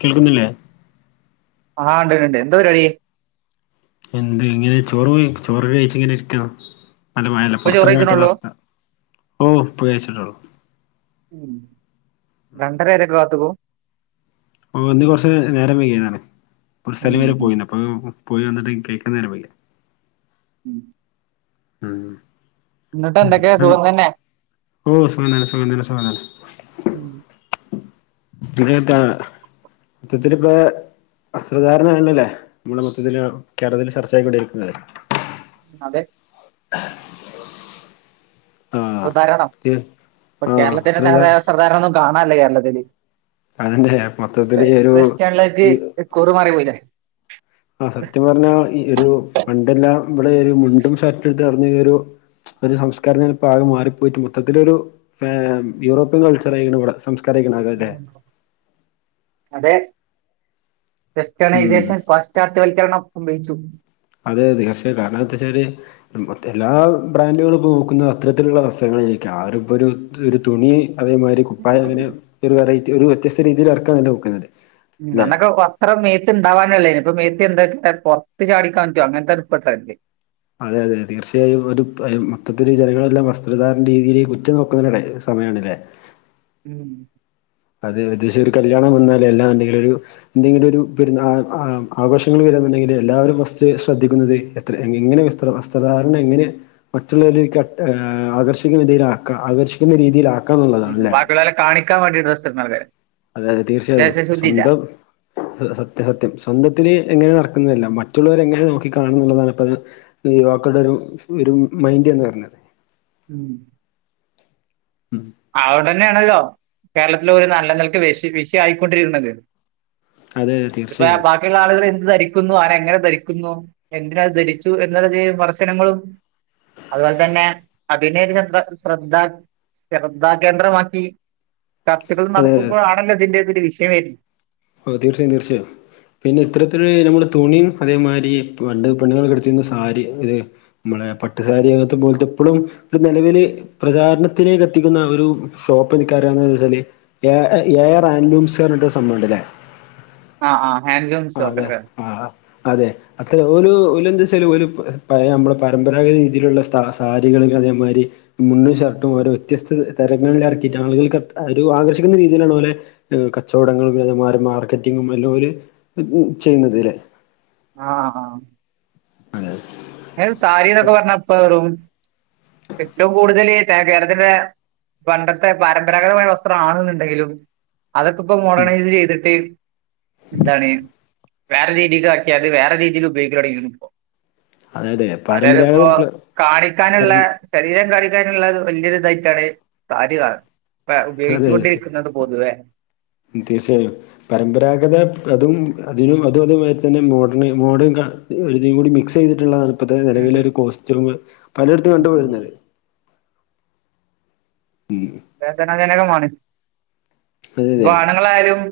കേൾക്കുന്നില്ലേ ആഹ് ഇണ്ട്ണ്ട് എന്ത പരിപാടി എന്ത് ഇങ്ങനെ ചോറ് ചോറൊക്കെ കയിച്ചിങ്ങനെ ഇരിക്കണ് നല്ലമയല്ലേ ഇപ്പൊ ചോറ് കഴിക്കണുള്ളൂ പുറത്തിക്കറങ്ങറ്റാത്തവസ്ഥ ഓഹ് ഇപ്പകയിച്ചിട്ടുള്ളൂ ഉം രണ്ടരേരെക്കെ കാത്തുക്കും ഓ ഇന്ന് കൊറച്ച് നേരം വെയ്യതാണ് ഒര്സ്ഥലം വരെ പോയിന്ന് അപ്പൊ പോയി വന്നിട്ട് കയിക്കാൻ നേരവെയകി ഉം ഉം ന്നിട്ട് ഉം. എന്തൊക്കെയാ ഉം. സുഖം തന്നെ ഓ സുഖതന്നേ സുഖതന്നെ സുഖതന്നെ ഉം. [unintelligible] മെത്തത്തില് ഇപ വസ്ത്രധാരണല്ലേ നമ്മളെ മൊത്തത്തിത്തില് കേരളത്തിൽ ചർച്ച ആയിക്കൊണ്ടിരിക്കുന്നത് അതെ ആഹ് സധരണം ഇപ്പ ആഹ് വസ്ത്രധാ കേരളത്തിന്റെതായ സാധാരണ ഒന്നുകാണാൻല്ല കേരളത്തില് അതന്നെ മൊത്തത്തില് ഒരു വെസ്റ്റണ്ടിലേക്ക് കുറ്മാറി പോയില്ലേ ആ സത്യപറഞ്ഞാ ഈ ഒരു പണ്ടെല്ലാം ഇവിടെ ഒരു മുണ്ടു ഷർട്ടടുത്തറഞ്ഞയാഞ്ഞാഒരു ഒരു സംസ്കാരംപ്പോ ആകെ മാറിപ്പോയിട്ട് മൊത്തത്തിലരു യൂറോപ്യൻ കൾച്ചർ ആയിക്ക്ണ് ഇവിടെ നമസ്കരായ്ക്കണ അതെ [unintelligible] ഉം [inaudible] പാശ്ചാത്യവൽക്കരണം സംഭച്ചു അതെ ദിവസ കാരനെന്താച്ചാൽ എല്ലാ ബ്രാൻഡുകളും ഇപ്പോനോക്കുന്ന അത്തരത്തിലുള്ള റസങ്ങളിലരിക്കും ആരിപ്പോരു ഒരു തുണി അതേമായിരി കുപ്പായങ്ങനെ ഒരു വെറൈറ്റി ഒരു വ്യത്യസ്ത രീതിയിൽ എറക്കാൻ തന്നെ നോക്കുന്നത് ഉം അല്ലെ അനക്കെ അത്ര മേത്ത്ണ്ടാവാനുള്ളള്ളേ ഇപ്പ മേത്ത് ഉണ്ടനപ്പ പെർത്ത് ചടിക്കാൻറ്റോ അങ്ങനത്തെപ്പെട്ടതല്ലേ അതെ അതെ തീർച്ചയായും ഒരു മൊത്തത്തില് ജനങ്ങളെല്ലാം വസ്ത്രധാരണ രീതിയില കുറ്റു നോക്കുന്ന സമയണല്ലേ ഉംഹ് അതെ ഒരുദിസ ഒരു കല്യാണവന്നാല് എല്ലാ എന്തെങ്കിലൊരു എന്തെങ്കിലൊരു പെരുന്നാ ആ ആഘോഷങ്ങള് വരാന്നണ്ടെങ്കിൽ എല്ലാവരും ഫസ്റ്റ് ശ്രദ്ധിക്കുന്നത് ത്ര എങ്ങനെ വസ് വസ്ത്രധാരണ എങ്ങനെ മറ്റുള്ളവരലേക്ക് ആകർഷിക്കുന്ന രീതിയിലാക്ക ആകർഷിക്കുന്ന രീതിയിലാ ഉം ബാക്കിയുള്ളവരെ കാണിക്കാൻ വാണ്ടി ഡ്രസ്സിടുന്നവരെ അതെയതെ തീർച്ചയായും സ്വന്തം സത്യ സത്യം സ്വന്തത്തില് എങ്ങനെ നടക്കുന്നതല്ല മറ്റുള്ളവരെ എങ്ങനെ നോക്കി കാണു എന്നുള്ളതാണ് ഇപ്പ അത് യുവാക്കളുടെ ഒരു ഒരു മൈൻ്റ് എന്ന് പറഞ്ഞാ ഉം ഉംഹ് അഹ്ണ്ടെന്നെയാണല്ലോ കേരളത്തില ഒരു നല്ലനിൽക്ക് വിശി വിഷ്യ ആയിക്കൊണ്ടിരുന്നത് അതെ അതെ ഇപ്പ തീർച്ചയായും ബാക്കിയുള്ള ആളുകള് എന്ത് ധരിക്കുന്നു ആരെ എങ്ങനെ ധരിക്കുന്നു എന്തിനത് ധരിച്ചു എന്നുള്ളൊരി വിമർശനങ്ങളും അതുപോൽതന്നെ അഭിനയനൊരു ശദ ശ്രദ്ധ ശ്രദ്ധാ കേന്ദ്രമാക്കി ചർച്ചകൾ അതെ അതെ നടത്തുമ്പോഴാണല്ലോ ഇതിൻ്റെതൊരു വിഷയ വെരി ഓഹ് തീർച്ചയായും തീർച്ചയായും പിന്നെ ഇത്തരത്തിലൊരു നമ്മള് തുണിയും അതേമായിരി പണ്ട് പെണ്ണുങ്ങൾക്കെ എടുത്തരുന്ന സാരി ഇത് മ്മളെ പട്ടുസാരി അതോൽത്തെ പോൽത്തെ ഇപ്പളും ഒരു നെലവില് പ്രചാരണത്തിലേക്ക് എത്തിക്കുന്ന ഒരു ഷോപ്പ് എനിക്കറിയിന്നെച്ചാല് എഹ് എ ആർ ആനുംസ്ന്നറിഞ്ഞിട്ട്ഒരു സംഭവുണ്ടല്ലേ ആഹ് ആഹ് ഹെൻ്റും അതെ ആഹ് അതെ അത്ര [unintelligible] എന്താ വെച്ചല് ഒരു നമ്മളുടെ പരമ്പരാഗത രീതിയിലുള്ള സാരികൾ അതേമാതിരി മുന്നും ഷർട്ടും ഓരോ വ്യത്യസ്ത തരങ്ങളിൽ ഇറക്കിയിട്ട് ആളുകൾക്ക് ആകർഷിക്കുന്ന രീതിയിലാണ് പോലെ കച്ചവടങ്ങളും പിമാര മാർക്കറ്റിങ്ങും എല്ലോരും ചെയ്യുന്നതില്ലേ ആഹ് ആഹ് അത ത് സാരി എന്നൊക്കെ പറഞ്ഞപ്പ വറും ഏറ്റവും കൂടുതൽ കേരളത്തിന്റെ പണ്ടത്തെ പരമ്പരാഗതമായ വസ്ത്രം ആണെന്നുണ്ടെങ്കിലും അതൊക്കെ ഇപ്പ ഉം മോഡേണൈസ് ചെയ്തിട്ട് എന്താണ് വേറെ രീതില് ആക്കിയാല് വേറെ രീതിയിൽ ഉപയോഗിക്കടങ്ങ അതെതെ അതായത് ഇപ്പോ കാണിക്കാനുള്ള ശരീരം കാണിക്കാനുള്ളത് വലിയൊരു ഇതായിട്ടാണ് സാരിയാകുന്നത് അ ഉപയോഗിച്ചു അതെ അതെ കൊണ്ടിരിക്കുന്നത് പൊതുവേ തീർച്ചയായും പരമ്പരാഗത വ്രതും അതിനും അതും അതുമായി തന്നെ മോഡേൺ മോഡേൺ ഒരുഴുതിംകൂടി മിക്സ് ചെയ്തിട്ടുള്ള തണുപ്പത്തെ ഉം നിലവിലൊരു കോസ്റ്റ്യൂം പലയിടത്തും ഉം കണ്ടു ഉം പോരുന്നത് [inaudible] വേദനാജനകമാണ് അതെ ഇപ്പ അതെ ആണുങ്ങളാരും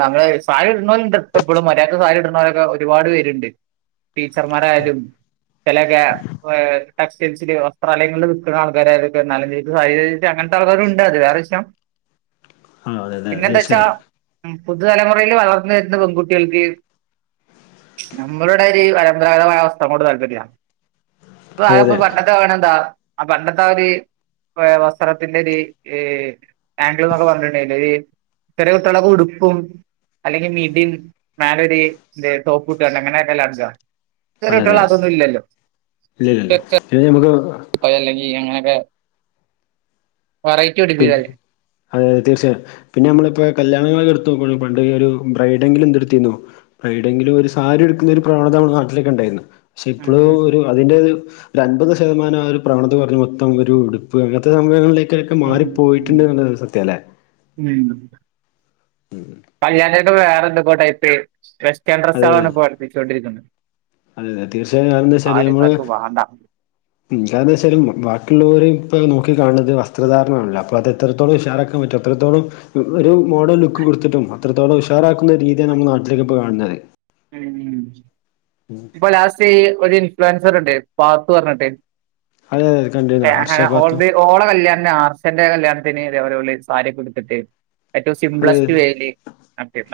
നമ്മള് സാരി ഇടുന്നവലുംണ്ട് എപ്പോഴും മര്യാദക്ക്സാ രിഇടുന്നവരൊക്കെ ഒരുപാട് പേരുണ്ട് ടീച്ചർമാരായാലും ചിലൊക്കെ ഏ ടെക്സ്റ്റൈൽസിൽ വസ്ത്രാലയങ്ങളിൽ നിൽക്കുന്ന ആൾക്കാരായി എന്നാലു [unintelligible] സ അങ്ങനത്തെ ആൾക്കാരുമുണ്ട് അത് വേറെ വിഷയം ആ അതെ അതെ പിന്നെ എന്താച്ചാ തീർച്ചയായും ഉ പുതുതലമുറയില് വളർന്നു വരുന്ന പെൺകുട്ടികൾക്ക് നമ്മളട ഒരു പരമ്പരാഗതമായ വസ്ത്രങ്ങളോട് താല്പര്യ അതെ പ്പോൊ അതെ അതെ പണ്ടത്തെ വേണന്താ ആ പണ്ടത്തെ ആ ഒരി സ്ഥലത്തിന്റെ ഒരു ആംഗിൾ എന്നൊക്കെ പറഞ്ഞിട്ടുണ്ടെില് ചെറിയ കുട്ടികളൊക്കെഉടുപ്പും അല്ലെങ്കിൽ മിഡി മേലെ ഒരു ഡോപ്പു അങ്ങനെ ഒക്കെല്ലെ നടക്ക ഇന്നത്തെ അതെ കുട്ടികൾഅതൊന്നും ഇല്ലല്ലോ ചേച്ചി നമുക്ക് അതെലങ്കിൽ അങ്ങനെ ഒക്കെ പിന്ന അതെ തീർച്ചയായും പിന്നെ നമ്മളിപ്പോൊ കല്യാണങ്ങളൊക്കെ എടുത്ത് നോക്ക പണ്ട് ഒരു ബ്രൈഡെങ്കിലും എന്ത എടുത്തിന്നോ എവിടെങ്കിലും ഒരു സാരി എടുക്കുന്ന ഒരു പ്രവണത നമ്മൾ നാട്ടിലേക്ക ഉണ്ടായിരരുന്നു പക്ഷെ ഉം ഇപ്പോഴും ഉം ഒരു അതിൻന്റെ ഒരു ഒരു അൻപത് ശതമാനം ആ ഒരു പ്രവണത പറഞ്ഞഞ് മൊത്തം ഒരു ഉടുപ്പ് അങ്ങനത്തെ സംഭവങ്ങളിലേക്ക് ഉ [unintelligible] വേറെ എന്തൊക്കോ ടൈപ്പ് വെസ്റ്റേൺ അതെ അതെ ഡ്രസാണ് പഠപ്പിച്ചോണ്ടരിക്കുന്നത് അതെ അതെ തീർച്ചയായും ഞാൻ എന്താ വെച്ചാല് നമ്മള് ആർക്കും വേണ്ട എന്താണ്വെച്ചാലും ബാക്കിയുള്ളവര് ഇപ്പൾ നോക്കി കാണുന്നത് വസ്ത്രധാരണ ആണല്ലോ അപ്പോൾ അത് എത്രത്തോളം ഇഷാറാക്കാൻ പറ്റും അത്രത്തോളം ഒരു മോഡേൺ ലുക്ക് കൊടുത്തിട്ടും അത്രത്തോളം ഉഷാറാക്കുന്ന രീതിയാണ് നമ്മൾ നാട്ടിലേക്ക് ഇപ്പോൾ കാണുന്നത് അ ഉ ഉം ഇപ്പൊ ലാസ്റ്റ് ഒരു ഇൻഫ്ലുവൻസർ ഉണ്ട് പാത്തുപറഞ്ഞിട്ട് അതെ അതെ കണ്ടിരുന്നു ഹർഷ ഹലോ പാത്തു ഓൽബീർ ഓള കല്യാണ ആർച്ചന്റെ കല്യാണത്തിന് ആർസൻ്റെ കല്യാണത്തിന് ഇതെ പോലെ സാരിക്കെ എടുത്തിട്ട് ഏറ്റവും അതെ സിംപ്ലസ്റ്റ് വെല്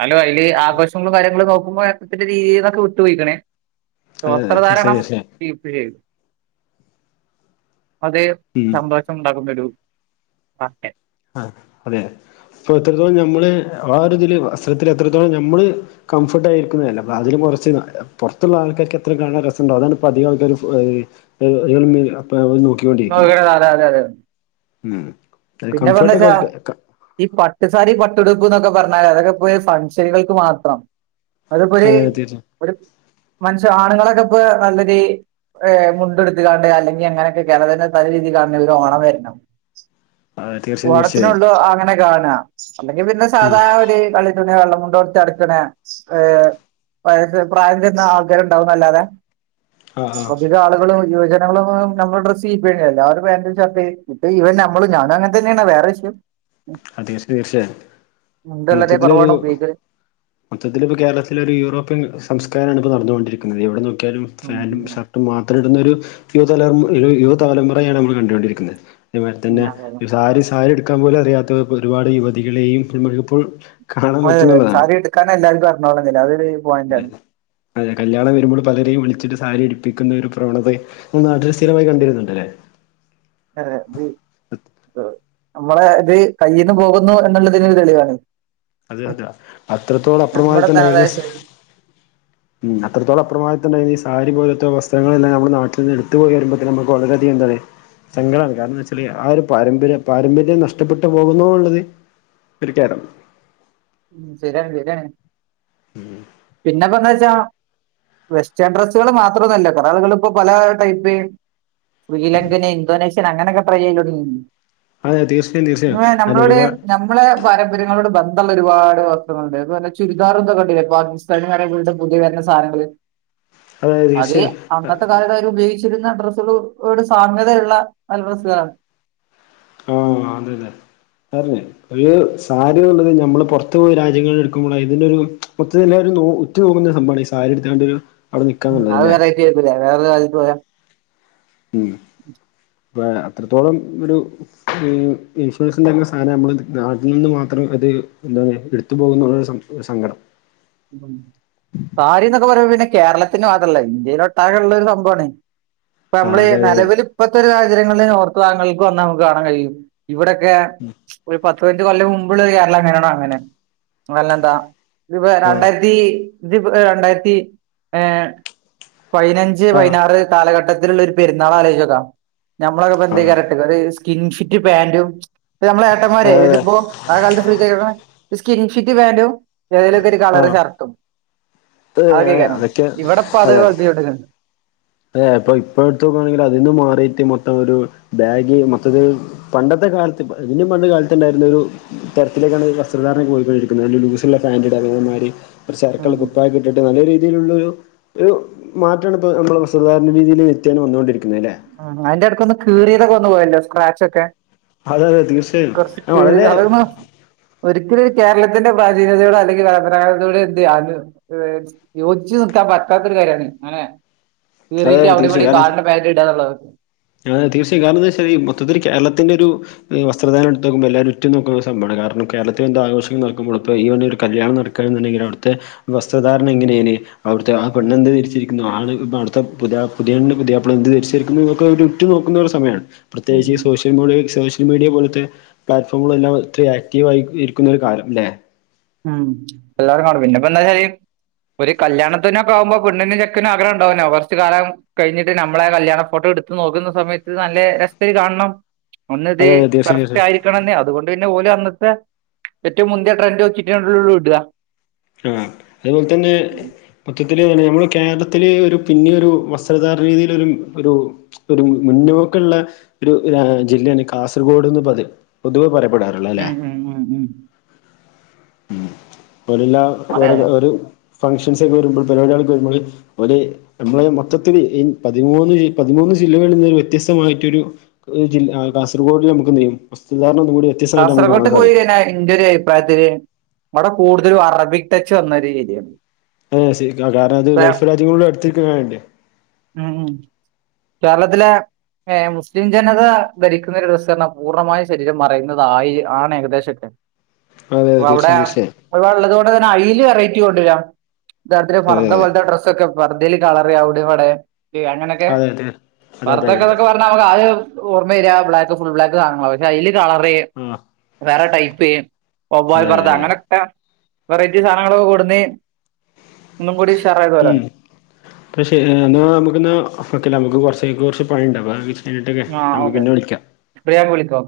ഹലോ അതില് ആഘോഷങ്ങളും കാര്യങ്ങളും നോക്കുമ്പോൾ രീതിൽന്നൊക്കെ വിട്ടുപോയിക്കണേ അതെ അതെ വസ്ത്ര തീർച്ചയായും ധാരണം തീർച്ചയായും ചെയ അതേ ഉം സംഭ [unintelligible] ഉണ്ടാക്ക്പര [unintelligible] ആ അതെ അപ്പൊ എത്രത്തോളം നമ്മള് ആ ഒരു ഇതില് വസ്ത്രത്തി എത്രത്തോളം നമ്മള് കംഫോർട്ട് ആയിരിക്കുന്നതല്ല അപ്പ അതിലും കുറച്ച് പുറത്തുള്ള ആൾക്കാർക്ക് എത്ര കാണാൻ രസംണ്ടാവും അതാണ് ഇപ്പൾ അധിക ആൾക്കാർ [unintelligible] അതെ അതെ അതെ ഉം അത് പിന്നെ കംഫർട്ട് ഒക്കെ പ്പെന്തേച്ചാ അവർക്ക് ഈ പട്ടുസാരി പട്ടെടുപ്പ് എന്നൊക്കെ പറഞ്ഞാല് അതൊക്കെ പോയി ഫൻഷനുകൾക്ക് മാത്രം അതിപ്പോരു അതെ തീർച്ചയായും ഒരു മനുഷ്യ ആണുങ്ങളൊക്കെ ഇപ്പൊ നല്ലൊരു ഏ മുണ്ട എടുത്ക്കാണ്ട് അല്ലെങ്കിൽ അങ്ങനെക്ക കേരളത്തിന്റെ തനീ രീതിൽ കാണെങ്കിൽ ഓണം വരണം അതെ തീർച്ചയായും തീർച്ചയായും ഓണത്തിനുള്ളൂ അങ്ങനെ കാണന അല്ലെങ്കിൽ പിന്നെ ഉം സാധാണ ഒരു കളി തുണിയോ വെള്ള മുണ്ടോ ടുത്തുനടക്കണേ ഏഹ് [unintelligible] പ്രായത്തിന്നും ആഗ്രഹം ഇണ്ടാവുന്നല്ലാതെ ആഹ് ആഹ് ഇയാളുകളും യുവജനങ്ങളും [unintelligible] ഞമ്മള് ഡ്രസ്സ് [unintelligible] എല്ലാരും പാന്റും ഷർട്ട് ഇട്ട് ഇവൻ ന പ്പളും ഞാന അങ്ങത്തന്നേണ് വേറെ വിഷയം ആഹ് തീർച്ചയായും തീർച്ചയായും [unintelligible] മൊത്തത്തിലൊരു കൊറവാണോ ഉപയോഗിക്കല് മൊത്തത്തില് ഇപ്പോ കേരളത്തിലൊര് യൂറോപ്യൻ സംസ്കാരാണ് ഇപ്പോ നടന്നോണ്ടിരിക്കിന്നത് എവടെ നോക്കിയാലും ഉം ഫാന്റും ഉം ഷർട്ടും മാത്രം ഇടുന്നൊരു യുവതലമു യു യുവതലമുറയാണ് അമ്മള് കണ്ടോണ്ടിരിക്കിന്നെ അത്പോലെ തന്നെ ഉം അതെ സാരി സാരി ഉടുക്കാൻ പോലും അറിയാത്ത ഇപ്പോ ഒരുപാട് യുവതികളെയും പിന്നെ വല്ലപ്പോഴും അതെയതെ സാരി ഇട്ക്കാന് എല്ലാർക്കും അറിഞ്ഞോളന്നില്ലാ അത് ഒര് ഇല്ല അത് [unintelligible] കല്യാണം വരുമ്പോളും പലരേയും വിളിച്ചിട്ട് സാരി ഇടിപ്പിക്കുന്നൊരു പ്രവണതയെ മ്മളെ നാട്ടില് സ്ഥിരമായി കണ്ടിരുന്നുണ്ടല്ലേ അറിയാ ഇത് ആഹ് അമ്മളെ ഇത് കയ്യിന്ന് പോകുന്നു എന്നുള്ളതിന് തെളിവാണ് അതെ അതെ അത്രത്തോളം നമ്മുടെ [unintelligible] ഇണ്ടായിരുന്നു തനതായ ശൈലി ഉം അത്രത്തോളം അപ്രമായിത്തണ്ടേനി ഈ സാരി പോലത്തെ വസ്ത്രളെല്ലാം ഞമ്മളെ നാട്ടിന്ന് ഇട്ത്ത് പോയി പറിയ്മ്പത്തന്നെ ഞമ്മക്ക് വളരെ അധികം എന്താണ് സങ്കടാണ് കാരണെന്താച്ചാല് ആ ഒരു പാരമ്പര്യം പാരമ്പര്യം നഷ്ടപ്പെട്ടു പോകുന്നു ഉള്ളത് ഒരു ഖേദം ഉം ശരിയാണ് ശരിയാണ് ഉം പിന്നെ ഇപ്പെന്താച്ചാ വെസ്റ്റേൺ ഡ്രസ്സ്കള് മാത്രൊന്നല്ല കൊറേ ആളുകള് ഇപ്പോ പലേ ടൈപ്പ് ശ്രീലങ്കന് ഇന്തോനേഷ്യൻ അങ്ങനൊക്കെ ട്രൈയ്യെയ്യലൊടങ്ങി അതെ തീർച്ചയായും തീർച്ചയായും അങ്ങനെ ഒരുപാ മ്മളെ പാരമ്പര്യങ്ങളോട് ബന്ധള്ളെ ഒരുപാട് വസ്ത്രങ്ങള്ണ്ട് അതു വല്ല ചുരിദാറും ഇതൊക്കെ കണ്ടില്ലേ പാകി [unintelligible] പുതിയ വെര്ന സാനങ്ങള് അതെ അത് തീർച്ചയായും അന്നത്തെ കാലത്തഹ് ഉപയിച്ചിരുന്ന ഡ്രസ്സുകളുടെ ഒരു സാമ്യതയുള്ള നല്ല ഡ്രസ്സുകളാണ് ആഹ് അതെ അതെ ഇതാർഞ്ഞേ ഒരു സാരിയുള്ളത് ഞമ്മള് പൊറത്ത് പോയി രാജ്യങ്ങൾ ഇട്ക്ക്മ്പോളാ ഇതിനൊരു [unintelligible] റ്റ് പോകുന്നൊരു സംഭവാണ് ഈ സാരി ഇട്ത്താണ്ട് ഉം അത് വെറൈറ്റി ആയിരിക്കുല്ലേ വേറൊരു രാജ്യത്ത് പോയാ ഉം അപ്പയേ അത്രത്തോളം ഒരു ഇൻ ഇൻഫ്ലുവൻസിൻ്റെക്കെ സാനം ഞമ്മള്ത് നാട്ടി നിന്നും മാത്രം അത് എന്താണ് ഇട്ത്തു പോകുന്ന [unintelligible] സ സങ്കടം ഉ സാരിന്നൊക്കെ പറ്ഞ്ഞാ പിന്നെ കേരള ത്തിന് മാത്രല്ല ഇന്ത്യയിലൊട്ടാക്കേള്ള ഒരു സംഭവാണ് ഇപ്പൊ ആ അമ്മള് അതെ നിലവില് ഇപ്പത്തെ ഒരു സാഹചര്യങ്ങള്ല് നോർത്ത് ഭാഗങ്ങള്ക്ക് വന്നാ നമുക്ക് കാണാൻ കഴിയും ഇവടെക്കെ ഒരു പ പയിനഞ്ച് കൊല്ല മുമ്പ്ള്ളെ കേരളം എങ്ങനാണോ അങ്ങനെ എല്ലാന്താ ഇത് പേ അതെ രണ്ടായിരത്തി ഇത്പ്പോ ഏഹ് രണ്ടായിരത്തി ഏഹ് പയിനഞ്ച് ആഹ് പയിനാറ് കാലഘട്ടത്തിലുള്ളൊര് പെരുന്നാളാ ആലോയിച്ചോക്കാ ഞമ്മളൊക്കെ ആഹ് ഇപ്പന്തേക്കാരം ഇവര് സ്കിൻ ഫിറ്റ് പാന്റും ഇപ്പ ഞമ്മളെ ഏട്ടന്മാരെ ആഹ് ഇത്പ്പോ ആകാലത്ത് ഫുൾകൈള്ള സ്കിൻഫിറ്റ് പേന്റും ഏതിലക്കെ ഒരു അതെ കളർ ആഹ് ഷർട്ടും അത് അതൊകേക്കാരം അതൊക്കെ ഇവിടെപ്പ അത് അതെ [inaudible] അതെ ഇപ്പ ഇപ്പോഴത്ത [unintelligible] അതീന്ന് മാറിയിട്ട് മൊത്തം ഒരു ബാഗി മൊത്തത്തില് പണ്ടത്തെ കാലത്ത് ഇപ്പൊ അയ്നും പണ്ട് കാലത്തുണ്ടാരുന്നൊരു ഇത്തരത്തിലൊക്കാണ് വസ്ത്രധാരണം പോയിക്കൊണ്ടിരിക്കുന്നത് നല്ല ലൂസ്ള്ള പാന്റ് ഇടാ അതേമാതിരി ഒര് ചേർത്തൊള്ള ഉം കുപ്പായോക്കിട്ടിട്ട് നല്ല രീതിയിലുള്ളൊരു ഒരു മാറ്റോണിപ്പ നമ്മളെ പ്രശ് സാധാരണ രീതിയില് നിത്യേനെ വന്നാേണ്ടിരിക്കുന്നല്ലേ ആഹ് അയ്ന്റെ ഇടക്കൊന്ന് കീറിയതൊക്കെ ഒന്ന് പോയല്ലോ സ്ക്രാച്ച് ഒക്കെ അതെ അതെ തീർച്ചയായും കൊർച്ചു ആ, വളരെ കീറിയത് അതൊന്നും ഒരിക്കലും ഒരു കേരളത്തിന്റെ പ്രാചീനതയോടെ അല്ലെങ്കി പരമ്പരാഗത യൂടെയൊ ആരും എന്ത് യോജിച്ച് നിക്കാൻ പറ്റാത്തൊരു കാര്യാണ് ഇങ്ങനെ അതെ കീറീട്ട് അതെ, അവിടെവിടിം കാണെ പാന്റ് ഇടാനള്ളതാണ് അ തീർച്ചയും കാരണംന്താച്ചാൽഈ മൊത്തത്തിൽ കേരളത്തിന്റെരു വസ്ത്രധാരണ എടുത് നോക്കുമ്പോ എല്ലാരും ഉറ്റ് നോക്കുന്ന സംഭവാണ് കാരണം കേരത്തിൽ എന്ത് ആഘോഷങ്ങൾ നടക്കുമ്പോ ഇപ്പൊ ഇവിടെ ഒരു കല്യാണം നട് നിക്കണം എന്നുണ്ടങ്കിൽ അവിടെത്തെ വസ്ത്രധാരണ ഇങ്ങനേയ്നി അവിടുത്തെ ആഹ് പെണ്ണ് എന്ത് ദരിച്ചരിക്കുന്നു ആണ് ആട്ത്തെ പുതിയാ പുതിയണ്ണ് പുതിയാപ്ല എന്ത് ദരിച്ചിരിക്കുന്നു ക്കെ ഒരു റ്റു നോക്കുന്ന ഒരു സമയാണ് ഉം പ്രത്യേകിച്ച് സോഷ്യൽ മോണിയ സോഷ്യ സോഷ്യൽ മീഡിയ പോലത്തെ പ്ലാറ്റ്ഫോമുകൾ എല്ലാം ഒത്തിരി ആക്റ്റീവ് ആയിരിക്കുന്ന ഒരു കാലം ല്ലേ ഉം എല്ലാവരും കാണും പിന്നപ്പം എന്താച്ചാല് ഒരു കല്യാണത്തിനൊക്കെ ആവുമ്പോ പെണ്ണിനും ചെക്കനും ആഗ്രഹം ഇണ്ടാവൂലെ കൊർച്ച് കാലം കഴിഞ്ഞിട്ട് നമ്മളെ കല്യാണ ഫോട്ടോ എടുത്ത് നോക്കുന്ന സമയത്ത് നല്ല രസത്തില് കാണണം ഒന്ന് ഇത് അതെ അതെ തീർച്ചയായും തീർച്ചയായും കറക്ടായി ട്ട്ണന്നെ അതുകൊണ്ട് പിന്നെ ഓല് അന്നത്തെ ഏറ്റവും മുന്ത്യ ട്രന്റാേക്കി നോക്കീട്ടെള്ളൂ ഇടാ ആഹ് അതേപോൽത്തന്നെ മൊത്തത്തില് അല്ല നമ്മളെ കേരളത്തില് ഒരു പിന്നെ ഒരു വസ്ത്രധാരണ രീതിയിലൊരു ഒരു ഒരു മുൻ മുന്നോക്കള്ള ഒരു രാ ജില്ലേണ് കാസർഗോഡ്ന്ന് പതിയ പൊതുവെ പറയപ്പെടാറ് ഉം ഉം ഉം ഉം ഉം പോലല്ലാ അതെ ഒര് അതെ ഒരു ഫങ്ഷൻസ് ഒക്കെ വരുമ്പോ പരിപാടികൾക്ക് വരുമ്പള് ഒര് നമ്മളെ മൊത്തത്തിൽ ഈ പതിമൂന്ന് പതിമൂന്ന് ജില്ലകളിൽ നിന്ന് ഒരു വ്യത്യസ്തമായിട്ടൊരു ജില്ല ആ കാസർകോഡിൽ നമുക്ക്ന്തയും വസ്ത്രധാരണ ഒന്നുംകൂടി കാസർകോട്ട് പോയി കഴിഞ്ഞാൽ എന്റെ ഒരു അഭിപ്രായത്തില് ഇവടെ കൂടുതലും അറബിക് ടച്ച് വന്നൊരു ഏരിയാണ് അതെ ശരിക്കും കാരണം അത് ഗൾഫ് രാജ്യങ്ങളുടെ അടുത്തിരിക്ക്ണോണ്ട് ഉം കേരളത്തിലെ ഏഹ് മുസ്ലിം ജനത ഭരിക്കുന്ന ഒര് ദിവസാണ് പൂർണ്ണമായ ശരീരം മറയുന്നുന്നതായി ആണ് ഏകദേശൊക്കെ അതെ അതെ അപ്പ അവിടെ തീർച്ചയായും തീർച്ചയായും ഉള്ളത് കൊണ്ട് തന്നെ അയിൽ വെറൈറ്റി കൊണ്ടരാ ഇതാത്രേ അതെ പർദ്ദ അതെ പോലത്തെ ഡ്രസൊക്കെ പർദേല് കളറ് അവിടെ ഇവിടേം ഈ അങ്ങനെ ക്കെ അതെ അതെ അതെ അതെ അതെ അതെ പർതാന്നോക്കൊ പറഞ്ഞാൽ ആദ്യം ഓർമ്മ വരിക ബ്ലാക്ക് ഫുൾ ബ്ലാക്ക് സാധനങ്ങളാ അയില് കളറ് ആഹ് വേറെ ടൈപ്പ് വവ്വാൽ അതെ അതെ പർദ്ദ അതെ അങ്ങനൊക്കെ വെറൈറ്റി സാധനങ്ങളൊക്കെ കൊടുന്ന് ഒന്നും കൂടി ഉഷാറാകുവോലോ അപഷെരി എന്നാൽ നമുകന്നാ വെക്കല്ലെ നമുക്ക് കുറച്ചേക്ക് കുറച്ച് പണി ഇണ്ട ചെയിതിട്ടൊക്കെ ആ നമുക്ക് ഓക്കെ പിന്നെ വിളിക്കാം ഇപ്പൊ ഞാൻ വിളിക്കാം ഓക്കെ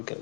ഓക്കെ